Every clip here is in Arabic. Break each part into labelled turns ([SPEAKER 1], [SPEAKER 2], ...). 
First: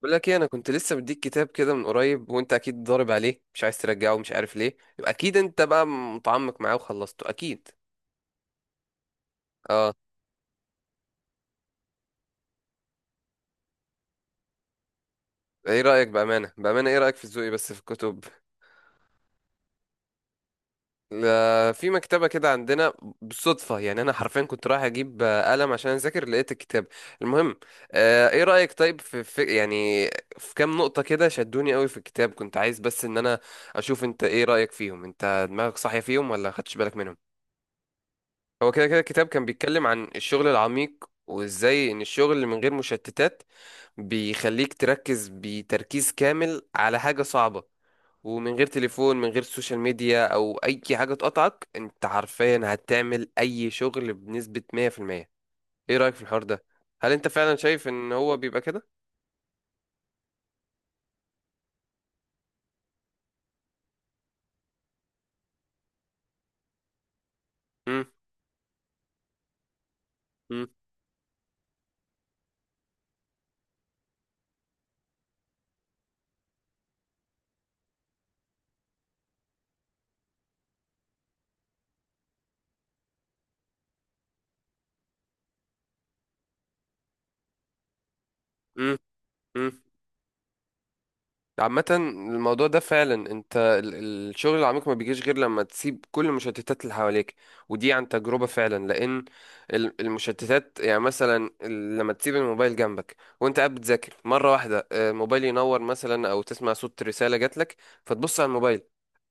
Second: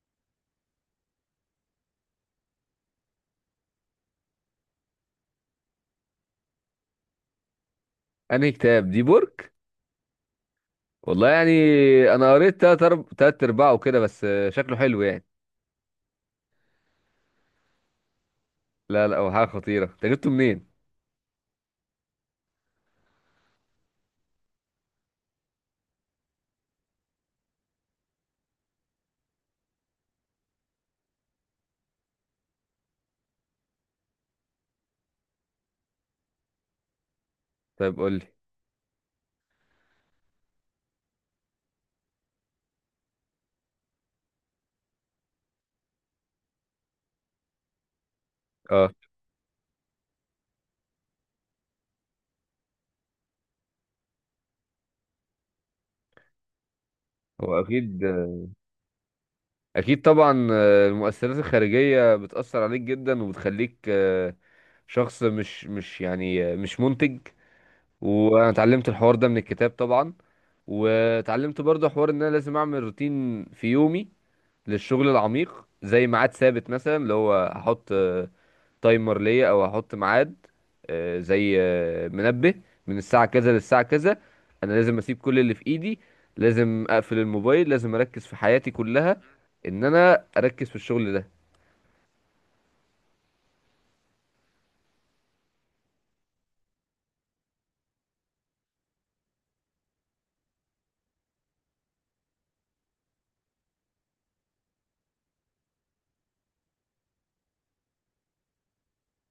[SPEAKER 1] بقول لك ايه، انا كنت لسه مديك كتاب كده من قريب وانت اكيد ضارب عليه مش عايز ترجعه ومش عارف ليه، يبقى اكيد انت بقى متعمق معاه وخلصته اكيد.
[SPEAKER 2] انهي كتاب دي بورك؟
[SPEAKER 1] اه.
[SPEAKER 2] والله يعني انا قريت تلات ارباعه وكده بس شكله حلو يعني.
[SPEAKER 1] ايه رايك؟ بامانه، ايه رايك في ذوقي بس في الكتب؟
[SPEAKER 2] لا لا، هو حاجه خطيره، انت جبته منين؟
[SPEAKER 1] لا، في مكتبه كده عندنا. بالصدفه يعني، انا حرفيا كنت رايح اجيب قلم عشان اذاكر، لقيت الكتاب. المهم، آه، ايه رايك طيب في, في يعني في كام نقطه كده شدوني قوي في الكتاب، كنت عايز بس ان انا اشوف انت ايه رايك فيهم، انت دماغك صاحيه فيهم ولا خدتش بالك منهم؟
[SPEAKER 2] طيب قول لي.
[SPEAKER 1] هو كده كده كتاب كان بيتكلم عن الشغل العميق وازاي ان الشغل من غير مشتتات بيخليك تركز بتركيز كامل على حاجة صعبة، ومن غير
[SPEAKER 2] اه.
[SPEAKER 1] تليفون من غير سوشيال ميديا او اي حاجة تقطعك، انت حرفيا هتعمل اي شغل بنسبة 100%. ايه رأيك في الحوار ده؟ هل انت فعلا
[SPEAKER 2] هو
[SPEAKER 1] شايف
[SPEAKER 2] اكيد.
[SPEAKER 1] ان هو بيبقى كده؟
[SPEAKER 2] اكيد طبعا، المؤثرات الخارجيه بتاثر عليك جدا وبتخليك شخص مش يعني مش منتج. وانا اتعلمت الحوار ده من الكتاب طبعا. واتعلمت برضه حوار ان انا لازم اعمل روتين في يومي للشغل العميق، زي ميعاد ثابت مثلا، اللي هو هحط تايمر ليا او هحط ميعاد، زي منبه، من الساعه كذا للساعه كذا. انا لازم اسيب كل اللي في ايدي، لازم اقفل الموبايل، لازم اركز في حياتي كلها
[SPEAKER 1] امم.
[SPEAKER 2] ان انا اركز في الشغل ده.
[SPEAKER 1] عامة الموضوع ده فعلا، انت الشغل العميق ما بيجيش غير لما تسيب كل المشتتات اللي حواليك، ودي عن تجربة فعلا. لان المشتتات يعني مثلا، لما تسيب الموبايل جنبك وانت قاعد بتذاكر، مرة واحدة الموبايل ينور مثلا، او تسمع صوت رسالة جاتلك فتبص على الموبايل،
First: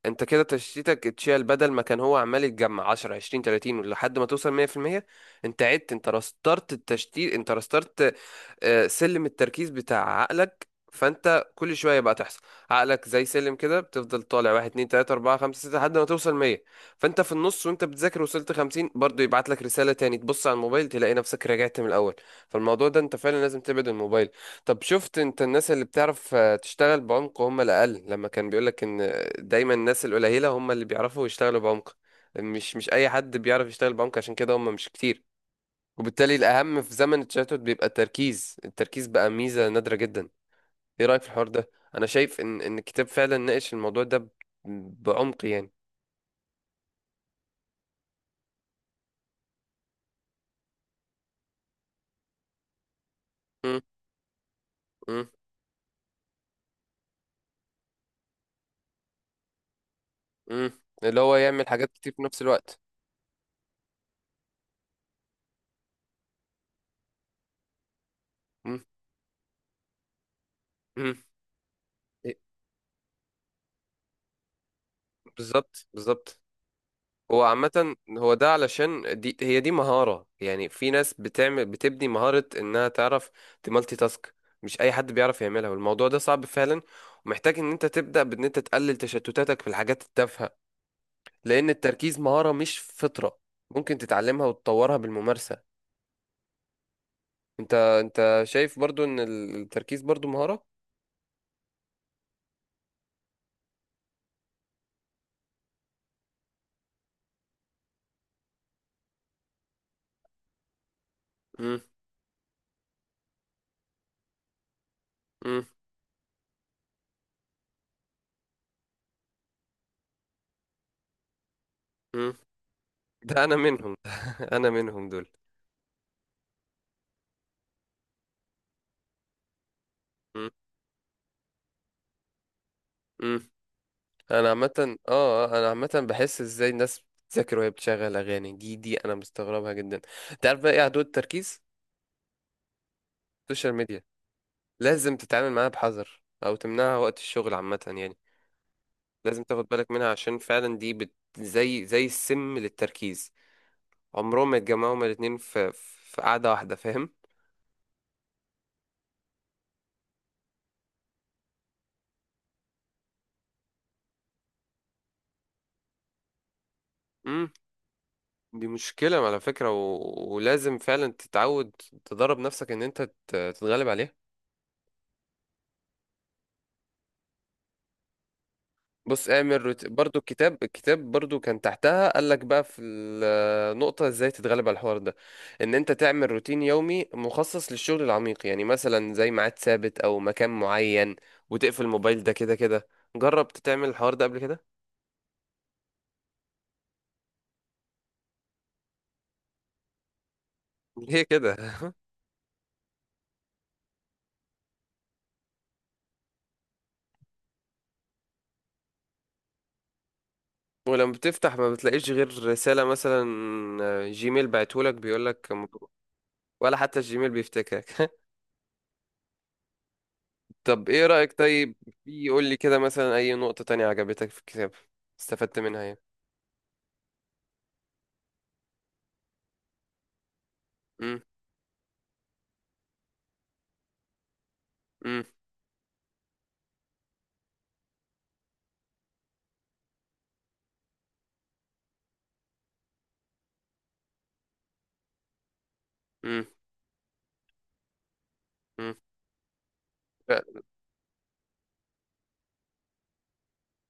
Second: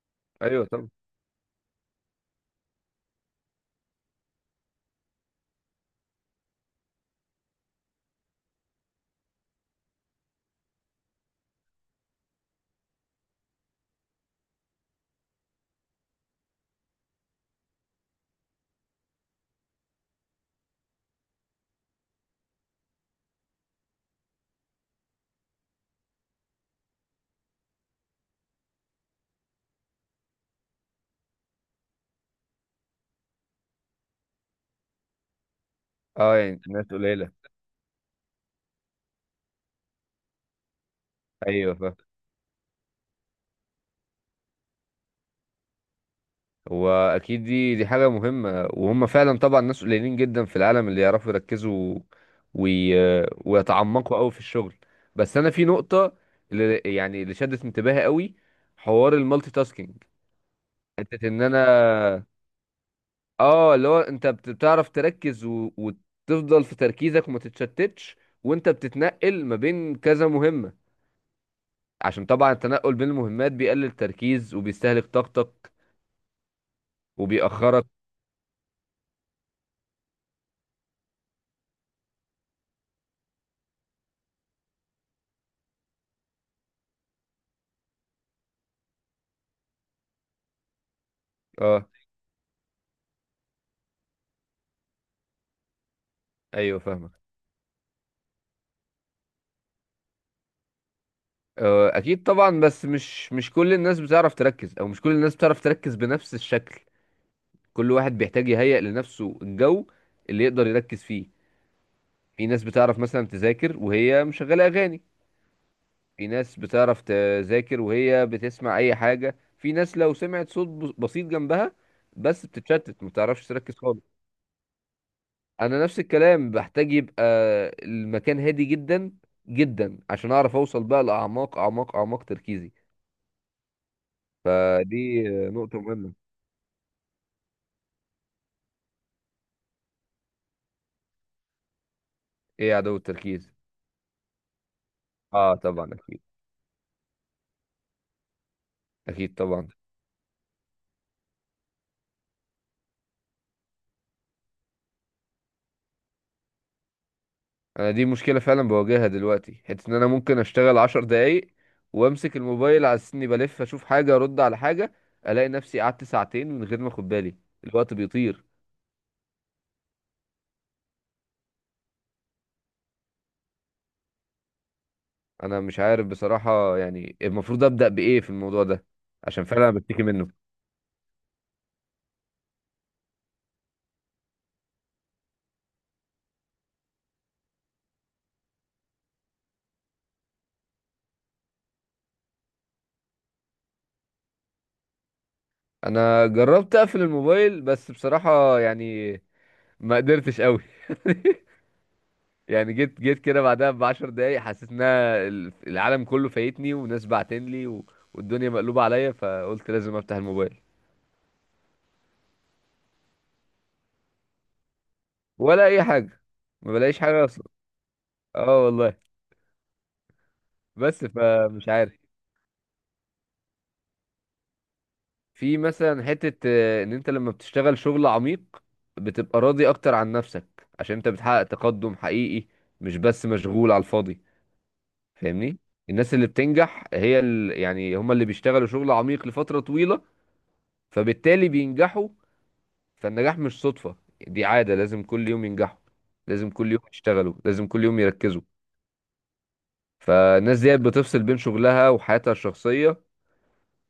[SPEAKER 1] انت كده
[SPEAKER 2] ايوه طبعا.
[SPEAKER 1] تشتيتك اتشال، بدل ما كان هو عمال يتجمع 10 20 30 لحد ما توصل 100%، انت عدت، انت رسترت التشتيت، انت رسترت سلم التركيز بتاع عقلك، فانت كل شويه بقى تحصل. عقلك زي سلم كده، بتفضل طالع 1 2 3 4 5 6 لحد ما توصل 100، فانت في النص وانت بتذاكر وصلت 50، برضه يبعت لك رساله تاني، تبص على الموبايل تلاقي نفسك رجعت من الاول. فالموضوع ده انت فعلا لازم تبعد الموبايل. طب شفت انت الناس اللي بتعرف تشتغل بعمق هم الأقل، لما كان بيقولك ان دايما الناس القليلة هم اللي بيعرفوا يشتغلوا بعمق، مش أي حد بيعرف يشتغل بعمق، عشان كده هم مش كتير. وبالتالي
[SPEAKER 2] اه يعني
[SPEAKER 1] الأهم
[SPEAKER 2] ناس
[SPEAKER 1] في زمن
[SPEAKER 2] قليله.
[SPEAKER 1] التشتت بيبقى التركيز، التركيز بقى ميزة نادرة جدا. ايه رأيك في الحوار ده؟
[SPEAKER 2] ايوه فاهم.
[SPEAKER 1] أنا شايف ان الكتاب فعلا ناقش الموضوع ده بعمق يعني.
[SPEAKER 2] هو اكيد، دي حاجه مهمه، وهم فعلا طبعا ناس قليلين جدا في العالم اللي يعرفوا يركزوا وي...
[SPEAKER 1] م-
[SPEAKER 2] ويتعمقوا قوي في الشغل.
[SPEAKER 1] م-
[SPEAKER 2] بس انا في نقطه اللي يعني اللي شدت انتباهي قوي، حوار المالتي تاسكينج،
[SPEAKER 1] م. اللي
[SPEAKER 2] حتة
[SPEAKER 1] هو
[SPEAKER 2] ان انا،
[SPEAKER 1] يعمل حاجات كتير في نفس الوقت.
[SPEAKER 2] اه، اللي هو انت بتعرف تركز وتفضل في تركيزك وما تتشتتش، وانت
[SPEAKER 1] م-
[SPEAKER 2] بتتنقل ما بين كذا مهمة.
[SPEAKER 1] م.
[SPEAKER 2] عشان
[SPEAKER 1] إيه،
[SPEAKER 2] طبعا التنقل بين المهمات بيقلل التركيز وبيستهلك طاقتك
[SPEAKER 1] بالظبط، هو
[SPEAKER 2] وبيأخرك.
[SPEAKER 1] عامة هو ده، علشان دي، هي دي مهارة يعني، في ناس بتعمل، بتبني مهارة انها تعرف تمالتي تاسك، مش اي حد بيعرف يعملها، والموضوع ده صعب فعلا، ومحتاج ان انت تبدأ بان انت تقلل تشتتاتك في الحاجات التافهة، لان
[SPEAKER 2] اه.
[SPEAKER 1] التركيز مهارة مش فطرة، ممكن تتعلمها وتطورها بالممارسة.
[SPEAKER 2] ايوه فاهمك.
[SPEAKER 1] انت شايف برضو ان التركيز برضو مهارة؟
[SPEAKER 2] اكيد طبعا، بس مش كل الناس بتعرف تركز، او مش كل الناس بتعرف تركز بنفس الشكل. كل واحد بيحتاج يهيئ لنفسه الجو اللي يقدر يركز فيه.
[SPEAKER 1] مم،
[SPEAKER 2] في ناس بتعرف مثلا تذاكر وهي مشغلة اغاني،
[SPEAKER 1] مم،
[SPEAKER 2] في ناس بتعرف تذاكر وهي بتسمع اي حاجة، في ناس لو سمعت صوت بسيط جنبها
[SPEAKER 1] مم.
[SPEAKER 2] بس بتتشتت، ما
[SPEAKER 1] ده
[SPEAKER 2] بتعرفش
[SPEAKER 1] انا
[SPEAKER 2] تركز
[SPEAKER 1] منهم
[SPEAKER 2] خالص.
[SPEAKER 1] انا منهم دول.
[SPEAKER 2] انا نفس الكلام، بحتاج يبقى المكان هادي جدا جدا عشان اعرف اوصل بقى لاعماق اعماق اعماق تركيزي.
[SPEAKER 1] مم، انا عامه
[SPEAKER 2] فدي
[SPEAKER 1] اه، انا
[SPEAKER 2] نقطة
[SPEAKER 1] عامه
[SPEAKER 2] مهمة.
[SPEAKER 1] بحس ازاي الناس بتذاكر وهي بتشغل اغاني، دي انا مستغربها جدا. انت عارف بقى ايه عدو التركيز؟
[SPEAKER 2] ايه عدو التركيز؟
[SPEAKER 1] السوشيال ميديا. لازم تتعامل
[SPEAKER 2] اه
[SPEAKER 1] معاها
[SPEAKER 2] طبعا
[SPEAKER 1] بحذر
[SPEAKER 2] اكيد.
[SPEAKER 1] او تمنعها وقت الشغل عامه يعني.
[SPEAKER 2] اكيد
[SPEAKER 1] لازم تاخد
[SPEAKER 2] طبعا.
[SPEAKER 1] بالك منها، عشان فعلا دي زي زي السم للتركيز، عمرهم ما يتجمعوا هما الاتنين في قعده واحده، فاهم؟
[SPEAKER 2] انا دي مشكلة فعلا بواجهها دلوقتي، حتة ان انا ممكن اشتغل عشر دقايق وامسك الموبايل على اني بلف اشوف حاجة ارد على حاجة، الاقي نفسي قعدت ساعتين من غير ما اخد بالي.
[SPEAKER 1] امم.
[SPEAKER 2] الوقت بيطير.
[SPEAKER 1] دي مشكله على فكره، ولازم فعلا تتعود، تدرب نفسك ان انت تتغلب عليها.
[SPEAKER 2] انا مش عارف بصراحة يعني، المفروض ابدأ بايه في الموضوع ده؟
[SPEAKER 1] بص
[SPEAKER 2] عشان
[SPEAKER 1] اعمل
[SPEAKER 2] فعلا أنا بشتكي
[SPEAKER 1] برضو
[SPEAKER 2] منه.
[SPEAKER 1] الكتاب، برضو كان تحتها قال لك بقى في النقطة ازاي تتغلب على الحوار ده، ان انت تعمل روتين يومي مخصص للشغل العميق، يعني مثلا زي ميعاد ثابت او مكان معين، وتقفل الموبايل، ده كده كده. جربت تعمل الحوار ده قبل كده؟
[SPEAKER 2] انا جربت اقفل الموبايل، بس بصراحة يعني ما قدرتش قوي.
[SPEAKER 1] ليه كده؟
[SPEAKER 2] يعني جيت كده بعدها بعشر دقايق حسيت ان أنا العالم كله فايتني، وناس بعتنلي والدنيا مقلوبة عليا، فقلت لازم افتح الموبايل.
[SPEAKER 1] ولما بتفتح ما بتلاقيش غير رسالة مثلا، جيميل بعتهولك بيقولك
[SPEAKER 2] ولا اي
[SPEAKER 1] مبروك،
[SPEAKER 2] حاجه، ما
[SPEAKER 1] ولا حتى
[SPEAKER 2] بلاقيش حاجه
[SPEAKER 1] الجيميل
[SPEAKER 2] اصلا.
[SPEAKER 1] بيفتكرك.
[SPEAKER 2] اه والله.
[SPEAKER 1] طب ايه
[SPEAKER 2] بس
[SPEAKER 1] رأيك
[SPEAKER 2] فمش
[SPEAKER 1] طيب،
[SPEAKER 2] عارف.
[SPEAKER 1] يقول لي كده مثلا اي نقطة تانية عجبتك في الكتاب،
[SPEAKER 2] في
[SPEAKER 1] استفدت منها.
[SPEAKER 2] مثلا حته ان انت لما بتشتغل شغل عميق بتبقى راضي اكتر عن نفسك عشان انت
[SPEAKER 1] يعني.
[SPEAKER 2] بتحقق تقدم حقيقي، مش بس مشغول على الفاضي.
[SPEAKER 1] امم.
[SPEAKER 2] فاهمني. الناس اللي بتنجح هي يعني هم اللي بيشتغلوا شغل عميق لفتره طويله، فبالتالي بينجحوا. فالنجاح مش صدفه، دي عاده، لازم كل يوم ينجحوا،
[SPEAKER 1] امم.
[SPEAKER 2] لازم كل يوم يشتغلوا، لازم كل يوم يركزوا.
[SPEAKER 1] امم.
[SPEAKER 2] فالناس
[SPEAKER 1] فعلا.
[SPEAKER 2] ديت بتفصل بين شغلها وحياتها الشخصيه،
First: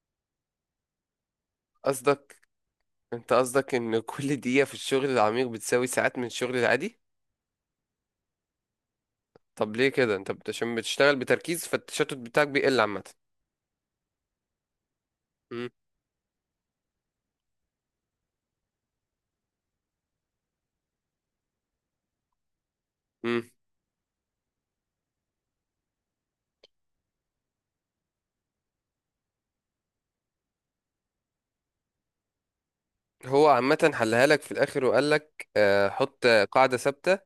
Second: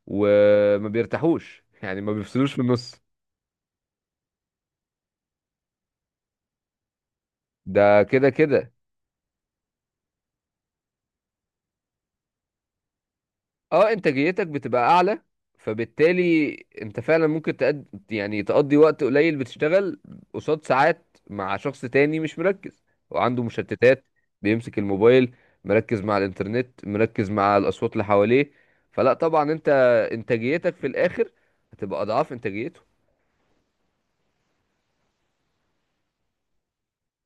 [SPEAKER 2] وما بيرتاحوش يعني ما
[SPEAKER 1] قصدك،
[SPEAKER 2] بيفصلوش في النص.
[SPEAKER 1] انت قصدك ان كل دقيقة في الشغل العميق بتساوي ساعات من الشغل العادي؟
[SPEAKER 2] ده كده كده.
[SPEAKER 1] طب ليه كده؟ انت عشان بتشتغل بتركيز، فالتشتت بتاعك بيقل عامة.
[SPEAKER 2] اه انتاجيتك بتبقى اعلى،
[SPEAKER 1] امم.
[SPEAKER 2] فبالتالي انت فعلا ممكن يعني تقضي وقت قليل بتشتغل قصاد ساعات مع شخص تاني مش مركز وعنده
[SPEAKER 1] امم.
[SPEAKER 2] مشتتات، بيمسك الموبايل، مركز مع الانترنت، مركز مع الاصوات اللي حواليه، فلا طبعا انت انتاجيتك في الاخر هتبقى اضعاف انتاجيته.
[SPEAKER 1] هو عامة حلها لك في الاخر، وقال لك آه حط قاعدة ثابتة،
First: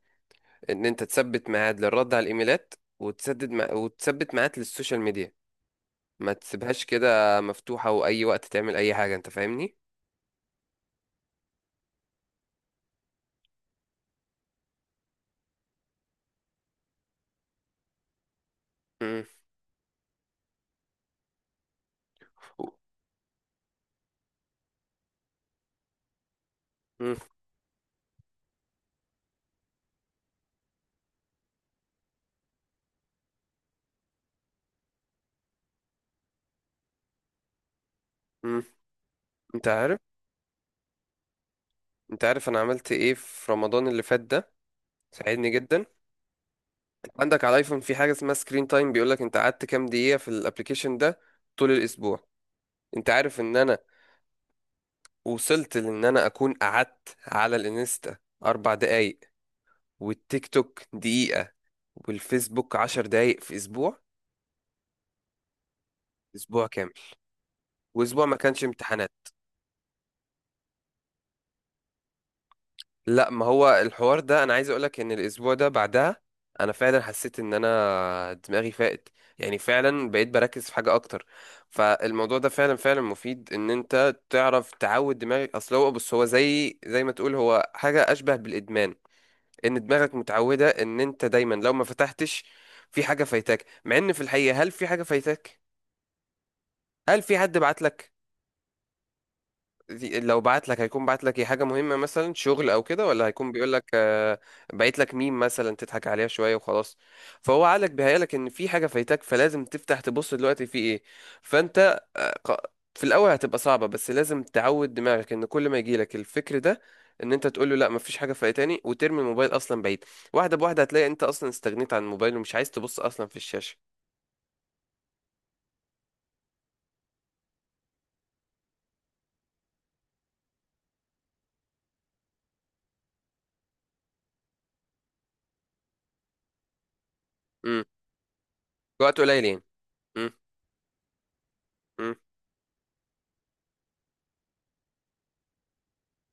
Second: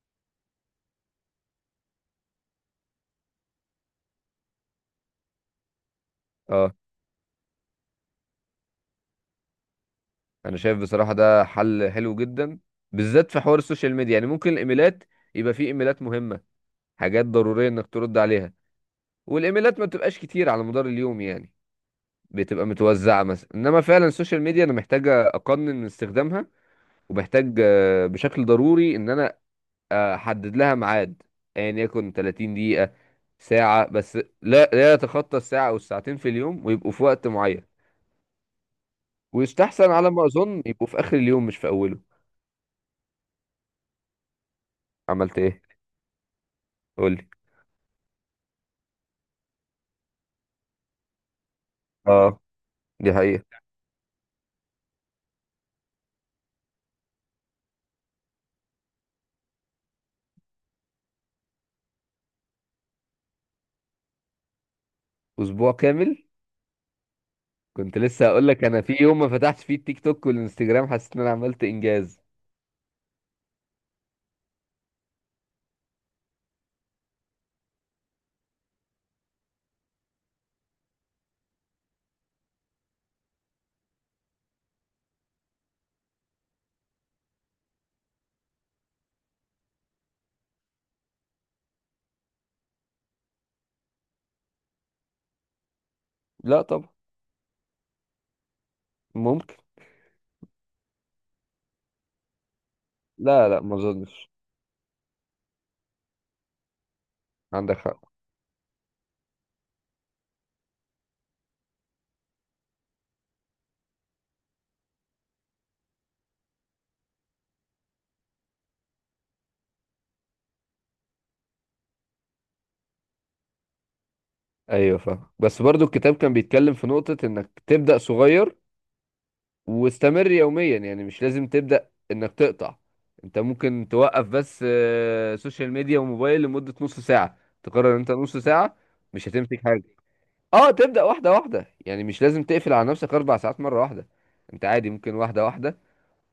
[SPEAKER 1] ان انت تثبت ميعاد للرد على الايميلات، وتثبت ميعاد للسوشيال ميديا، ما
[SPEAKER 2] اه.
[SPEAKER 1] تسيبهاش كده مفتوحة واي وقت تعمل اي حاجة، انت فاهمني؟
[SPEAKER 2] انا شايف بصراحة ده حل حلو جدا، بالذات في حوار السوشيال ميديا. يعني ممكن الايميلات يبقى فيه ايميلات مهمة، حاجات ضرورية انك ترد عليها،
[SPEAKER 1] امم.
[SPEAKER 2] والايميلات ما بتبقاش كتير على مدار اليوم يعني، بتبقى متوزعة مثلا. انما فعلا السوشيال ميديا انا محتاجة اقنن من استخدامها،
[SPEAKER 1] امم.
[SPEAKER 2] ومحتاج بشكل ضروري ان انا احدد لها ميعاد، ايا يعني يكن 30 دقيقة، ساعة بس، لا لا يتخطى الساعة او الساعتين في اليوم، ويبقوا في وقت معين،
[SPEAKER 1] امم. انت
[SPEAKER 2] ويستحسن
[SPEAKER 1] عارف
[SPEAKER 2] على ما اظن يبقوا في اخر اليوم مش في اوله.
[SPEAKER 1] انت عارف انا عملت ايه في رمضان اللي فات ده؟
[SPEAKER 2] عملت
[SPEAKER 1] ساعدني
[SPEAKER 2] ايه؟
[SPEAKER 1] جدا. انت
[SPEAKER 2] قولي.
[SPEAKER 1] عندك على الايفون في حاجه اسمها سكرين تايم، بيقول لك انت قعدت كام دقيقه في الابليكيشن ده طول الاسبوع. انت
[SPEAKER 2] دي
[SPEAKER 1] عارف ان
[SPEAKER 2] حقيقة.
[SPEAKER 1] انا وصلت لان انا اكون قعدت على الانستا اربع دقايق، والتيك توك دقيقه، والفيسبوك عشر دقايق في اسبوع؟
[SPEAKER 2] أسبوع كامل؟
[SPEAKER 1] اسبوع كامل.
[SPEAKER 2] كنت
[SPEAKER 1] واسبوع
[SPEAKER 2] لسه
[SPEAKER 1] ما
[SPEAKER 2] هقول
[SPEAKER 1] كانش
[SPEAKER 2] لك، أنا في
[SPEAKER 1] امتحانات،
[SPEAKER 2] يوم ما فتحتش فيه التيك توك والإنستجرام حسيت إن أنا عملت إنجاز.
[SPEAKER 1] لا، ما هو الحوار ده انا عايز اقولك ان الاسبوع ده بعدها انا فعلا حسيت ان انا دماغي فاقت، يعني فعلا بقيت بركز في حاجه اكتر. فالموضوع ده فعلا مفيد، ان انت تعرف تعود دماغك، اصل هو بص، هو زي زي ما تقول، هو حاجه اشبه بالادمان، ان دماغك متعوده ان انت دايما لو ما فتحتش في حاجه فايتاك، مع ان في الحقيقه، هل في حاجه فايتاك؟
[SPEAKER 2] لا طبعا.
[SPEAKER 1] هل في حد بعت لك؟
[SPEAKER 2] ممكن.
[SPEAKER 1] دي لو بعت لك، هيكون بعت لك ايه؟ حاجة مهمة مثلا، شغل او كده؟ ولا
[SPEAKER 2] لا
[SPEAKER 1] هيكون
[SPEAKER 2] لا
[SPEAKER 1] بيقول
[SPEAKER 2] ما
[SPEAKER 1] لك
[SPEAKER 2] أظنش.
[SPEAKER 1] بعت لك ميم مثلا تضحك عليها شوية وخلاص؟ فهو
[SPEAKER 2] عندك
[SPEAKER 1] عقلك
[SPEAKER 2] حق.
[SPEAKER 1] بيهيألك ان في حاجة فايتاك، فلازم تفتح تبص دلوقتي في ايه. فانت ق- في الاول هتبقى صعبة، بس لازم تعود دماغك ان كل ما يجيلك الفكر ده، ان انت تقول له لا، مفيش حاجة فايتاني، وترمي الموبايل اصلا بعيد. واحدة بواحدة هتلاقي انت اصلا استغنيت عن الموبايل ومش عايز تبص اصلا في الشاشة.
[SPEAKER 2] أيوه فاهم، بس برضو الكتاب كان بيتكلم في نقطة إنك تبدأ صغير واستمر يوميا، يعني مش لازم تبدأ إنك تقطع. أنت ممكن توقف بس سوشيال ميديا وموبايل لمدة نص ساعة،
[SPEAKER 1] امم.
[SPEAKER 2] تقرر إن أنت نص ساعة
[SPEAKER 1] وقت
[SPEAKER 2] مش
[SPEAKER 1] قليل
[SPEAKER 2] هتمسك
[SPEAKER 1] يعني.
[SPEAKER 2] حاجة.
[SPEAKER 1] امم.
[SPEAKER 2] اه تبدأ واحدة واحدة، يعني
[SPEAKER 1] امم.
[SPEAKER 2] مش لازم تقفل على نفسك أربع ساعات مرة واحدة. أنت عادي ممكن واحدة واحدة،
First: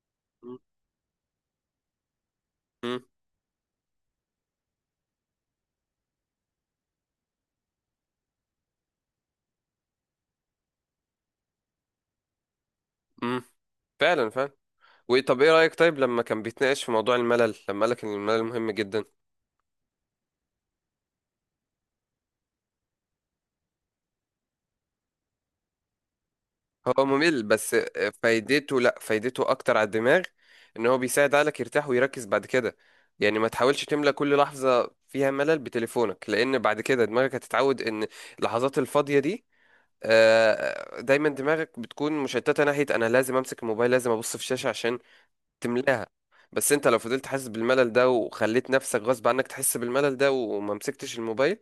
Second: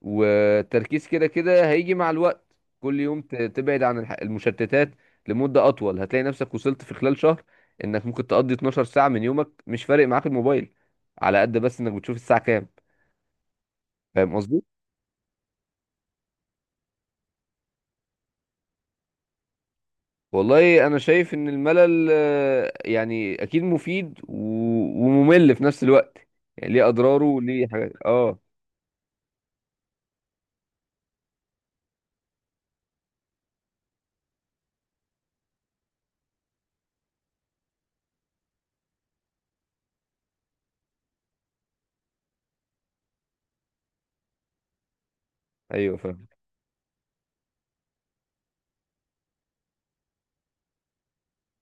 [SPEAKER 2] والتركيز كده كده هيجي مع الوقت. كل
[SPEAKER 1] امم.
[SPEAKER 2] يوم تبعد عن المشتتات لمدة أطول، هتلاقي نفسك وصلت في خلال شهر إنك ممكن تقضي 12 ساعة من يومك مش فارق معاك الموبايل، على قد بس إنك بتشوف الساعة كام.
[SPEAKER 1] إمم. فعلا
[SPEAKER 2] فاهم
[SPEAKER 1] فعلا.
[SPEAKER 2] قصدي؟
[SPEAKER 1] وطب ايه رأيك طيب لما كان بيتناقش في موضوع الملل، لما قالك ان الملل مهم جدا؟
[SPEAKER 2] والله أنا شايف إن الملل يعني أكيد مفيد وممل في نفس الوقت، يعني ليه
[SPEAKER 1] هو
[SPEAKER 2] أضراره
[SPEAKER 1] ممل
[SPEAKER 2] وليه
[SPEAKER 1] بس،
[SPEAKER 2] حاجات آه.
[SPEAKER 1] فايدته، لا فايدته اكتر على الدماغ، ان هو بيساعد عقلك يرتاح ويركز بعد كده. يعني ما تحاولش تملى كل لحظة فيها ملل بتليفونك، لان بعد كده دماغك هتتعود ان اللحظات الفاضية دي دايما دماغك بتكون مشتتة ناحية انا لازم امسك الموبايل، لازم ابص في الشاشة عشان
[SPEAKER 2] أيوه
[SPEAKER 1] تملاها.
[SPEAKER 2] فاهم.
[SPEAKER 1] بس انت لو فضلت حاسس بالملل ده، وخليت نفسك غصب عنك تحس بالملل ده وما مسكتش الموبايل،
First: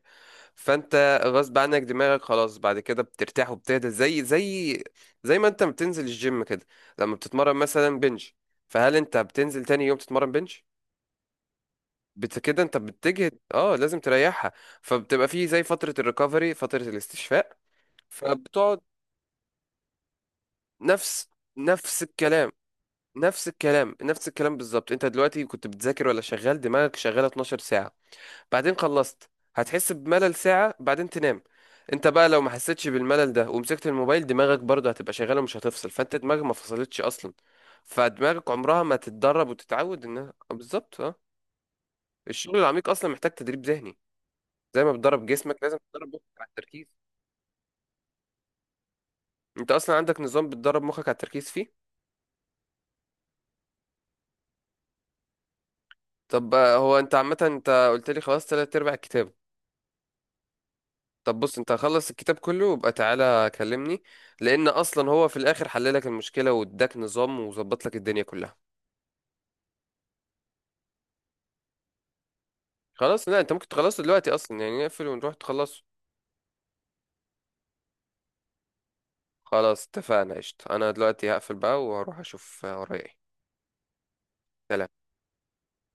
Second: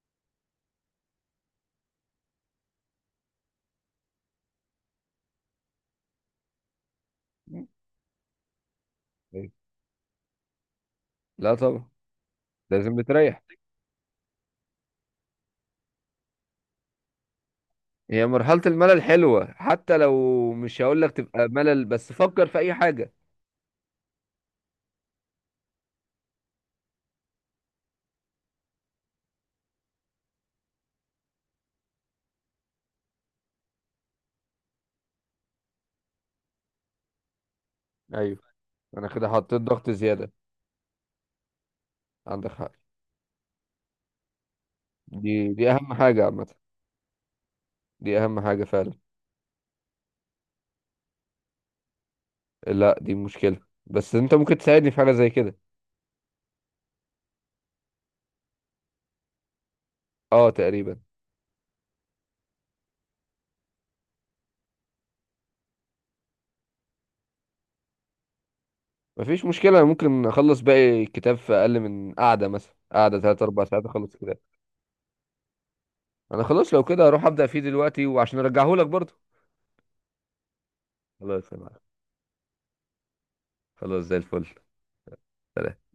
[SPEAKER 1] فانت غصب عنك دماغك خلاص بعد كده بترتاح وبتهدى، زي زي ما انت بتنزل الجيم كده، لما بتتمرن مثلا بنج، فهل انت
[SPEAKER 2] أيوة.
[SPEAKER 1] بتنزل تاني يوم تتمرن بنج؟
[SPEAKER 2] لا طبعا.
[SPEAKER 1] بت كده، انت
[SPEAKER 2] لازم
[SPEAKER 1] بتجهد،
[SPEAKER 2] بتريح.
[SPEAKER 1] اه لازم تريحها. فبتبقى فيه زي فترة الريكفري، فترة الاستشفاء،
[SPEAKER 2] هي مرحلة
[SPEAKER 1] فبتقعد.
[SPEAKER 2] الملل حلوة، حتى لو مش هقول لك
[SPEAKER 1] نفس
[SPEAKER 2] تبقى ملل
[SPEAKER 1] نفس
[SPEAKER 2] بس فكر
[SPEAKER 1] الكلام
[SPEAKER 2] في أي حاجة.
[SPEAKER 1] نفس الكلام بالظبط، انت دلوقتي كنت بتذاكر ولا شغال، دماغك شغالة 12 ساعة بعدين خلصت، هتحس بملل ساعة بعدين تنام. انت بقى لو ما حسيتش بالملل ده ومسكت الموبايل، دماغك برضه هتبقى شغالة ومش هتفصل، فانت دماغك ما فصلتش اصلا.
[SPEAKER 2] ايوه.
[SPEAKER 1] فدماغك عمرها ما
[SPEAKER 2] أنا كده
[SPEAKER 1] تتدرب
[SPEAKER 2] حطيت ضغط
[SPEAKER 1] وتتعود
[SPEAKER 2] زيادة.
[SPEAKER 1] انها بالظبط اه.
[SPEAKER 2] عندك
[SPEAKER 1] الشغل
[SPEAKER 2] حق.
[SPEAKER 1] العميق اصلا محتاج تدريب ذهني، زي ما بتدرب
[SPEAKER 2] دي
[SPEAKER 1] جسمك
[SPEAKER 2] دي
[SPEAKER 1] لازم
[SPEAKER 2] أهم
[SPEAKER 1] تدرب
[SPEAKER 2] حاجة
[SPEAKER 1] مخك
[SPEAKER 2] عامة،
[SPEAKER 1] على التركيز.
[SPEAKER 2] دي أهم حاجة فعلا.
[SPEAKER 1] انت اصلا عندك نظام بتدرب مخك على التركيز فيه؟
[SPEAKER 2] لا دي مشكلة، بس أنت ممكن تساعدني في حاجة زي كده.
[SPEAKER 1] طب هو انت عامة انت قلت لي خلاص تلات ارباع الكتاب.
[SPEAKER 2] أه تقريبا.
[SPEAKER 1] طب بص، انت خلص الكتاب كله وابقى تعالى كلمني، لان اصلا هو في الاخر حل لك المشكله، واداك نظام، وظبط لك الدنيا كلها.
[SPEAKER 2] مفيش مشكلة، أنا ممكن أخلص باقي الكتاب في أقل من قعدة، مثلا قعدة
[SPEAKER 1] خلاص، لا
[SPEAKER 2] تلات
[SPEAKER 1] انت
[SPEAKER 2] أربع
[SPEAKER 1] ممكن
[SPEAKER 2] ساعات
[SPEAKER 1] تخلصه
[SPEAKER 2] أخلص
[SPEAKER 1] دلوقتي
[SPEAKER 2] الكتاب.
[SPEAKER 1] اصلا يعني، نقفل ونروح تخلصه.
[SPEAKER 2] أنا خلاص لو كده هروح أبدأ فيه دلوقتي، وعشان أرجعهولك برضه.
[SPEAKER 1] خلاص اتفقنا، قشطة. انا دلوقتي
[SPEAKER 2] خلاص
[SPEAKER 1] هقفل
[SPEAKER 2] يا معلم.
[SPEAKER 1] بقى وهروح اشوف ورايا ايه.
[SPEAKER 2] خلاص زي الفل.
[SPEAKER 1] سلام.
[SPEAKER 2] سلام.